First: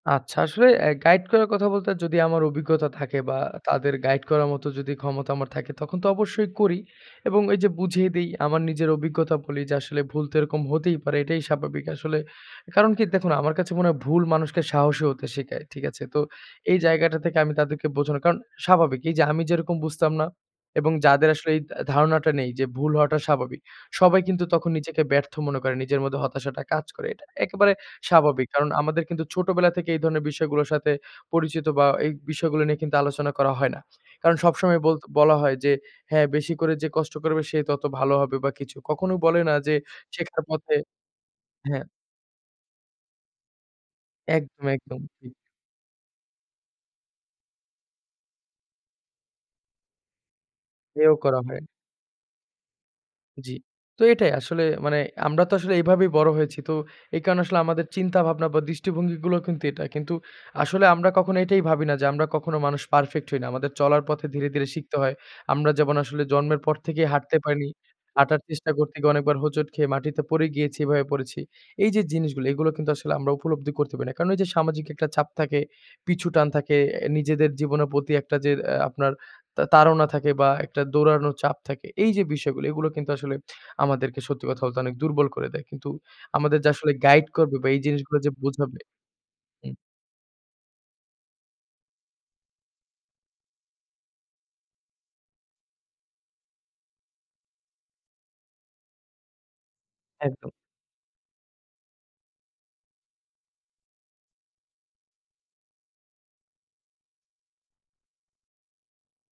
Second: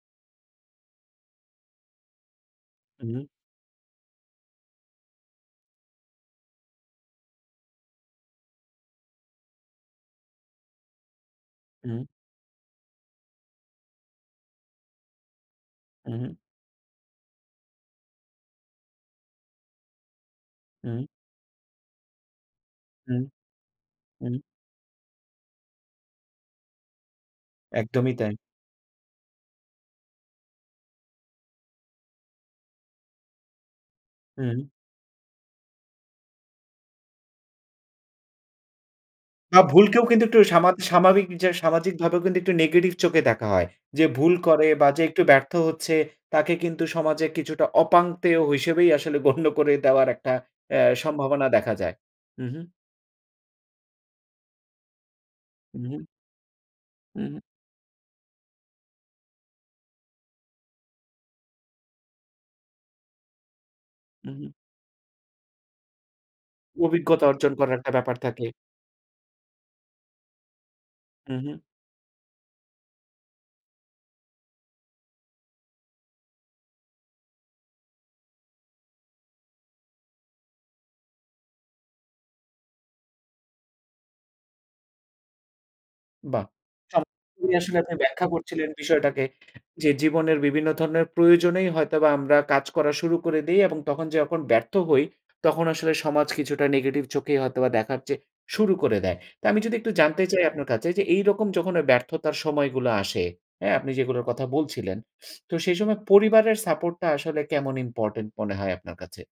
আচ্ছা আসলে অ্যা গাইড করার কথা বলতে যদি আমার অভিজ্ঞতা হুম, থাকে, হুম। বা তাদের গাইড করার মতো যদি ক্ষমতা আমার থাকে তখন তো অবশ্যই করি এবং ওই যে বুঝিয়ে দিই আমার নিজের অভিজ্ঞতা বলি যে, আসলে ভুল তো এরকম হতেই পারে। এটাই স্বাভাবিক উম। আসলে কারণ কি দেখুন আমার কাছে মনে হয় ভুল মানুষকে সাহসী হতে শিখায়। ঠিক আছে? হুম, তো হুম। এই জায়গাটা থেকে আমি তাদেরকে বোঝানো, কারণ স্বাভাবিক। এই যে আমি যেরকম বুঝতাম না এবং উম যাদের আসলে এই তা ধারণাটা নেই যে ভুল হওয়াটা উম, স্বাভাবিক। সবাই উম। কিন্তু তখন নিজেকে ব্যর্থ মনে করে নিজের মধ্যে হতাশাটা কাজ করে। এটা একেবারে একদমই তাই। স্বাভাবিক। কারণ আমাদের কিন্তু ছোটবেলা থেকে এই ধরনের বিষয়গুলার সাথে পরিচিত বা এই বিষয়গুলা নিয়ে কিন্তু আলোচনা করা হয় না। কারণ হুম। সবসময় বল বলা হয়, যে হ্যাঁ বেশি করে যে কষ্ট করবে সে তত ভালো হবে বা কিছু। কখনো বলে না বা যে ভুলকেও কিন্তু একটু শেখার সামা পথে স্বাভাবিক যে হ্যাঁ। সামাজিক ভাবে কিন্তু একটু নেগেটিভ চোখে দেখা হয়। যে ভুল একদম, করে বা যে একদম, একটু জি। ব্যর্থ হচ্ছে তাকে কিন্তু সমাজে কিছুটা অপাংতেয় হিসেবেই আসলে গণ্য করে দেওয়ার একটা এ হেও করা সম্ভাবনা হয়। দেখা যায়। উহু। জ্বি। তো এটাই আসলে মানে আমরা তো আসলে উহু। এভাবেই বড় হয়েছি। তো এই উহু। কারণে আসলে আমাদের চিন্তা ভাবনা বা দৃষ্টিভঙ্গিগুলো কিন্তু এটা। কিন্তু আসলে আমরা কখনো এটাই ভাবি না যে আমরা কখনো মানুষ পারফেক্ট হই না। আমাদের চলার পথে ধীরে, উহু। ধীরে শিখতে হয়। আমরা যেমন আসলে জন্মের পর থেকেই অভিজ্ঞতা হাঁটতে অর্জন পারিনি। করার একটা ব্যাপার হাঁটার থাকে। চেষ্টা করতে গিয়ে অনেকবার হোঁচট খেয়ে মাটিতে পড়ে গিয়েছি এভাবে করেছি। উহু। এই যে জিনিসগুলি এগুলো কিন্তু আসলে আমরা উপলব্ধি করতে পারি না। কারণ এই যে সামাজিক একটা চাপ থাকে, পিছুটান থাকে, অ্যা নিজেদের জীবনের প্রতি একটা যের আ আপনার তা তাড়না থাকে বা একটা দৌড়ানোর চাপ থাকে। এই যে বিষয় গুলি এইগুলো কিন্তু আসলে আমাদেরকে সত্যি কথা বলতে অনেক দুর্বল করে দেয়। কিন্তু বাহ! আমাদের যে আসলে গাইড চমৎকারই করবে বা আসলে এই আপনি জিনিসগুলা ব্যাখ্যা যে করছিলেন বোঝাবে বিষয়টাকে হুম। যে জীবনের বিভিন্ন ধরনের প্রয়োজনেই হয়তোবা আমরা কাজ করা শুরু করে দেই, এবং তখন যে যখন ব্যর্থ হই তখন আসলে সমাজ কিছুটা নেগেটিভ চোখেই হয়তোবা দেখার চেয়ে শুরু করে দেয়। তো আমি যদি একটু জানতে চাই একদম। আপনার কাছে, যে এইরকম যখন ব্যর্থতার সময়গুলো আসে হ্যাঁ আপনি যেগুলোর কথা বলছিলেন তো সেই সময় পরিবারের সাপোর্ট টা আসলে কেমন ইম্পোর্টেন্ট মনে হয় আপনার কাছে?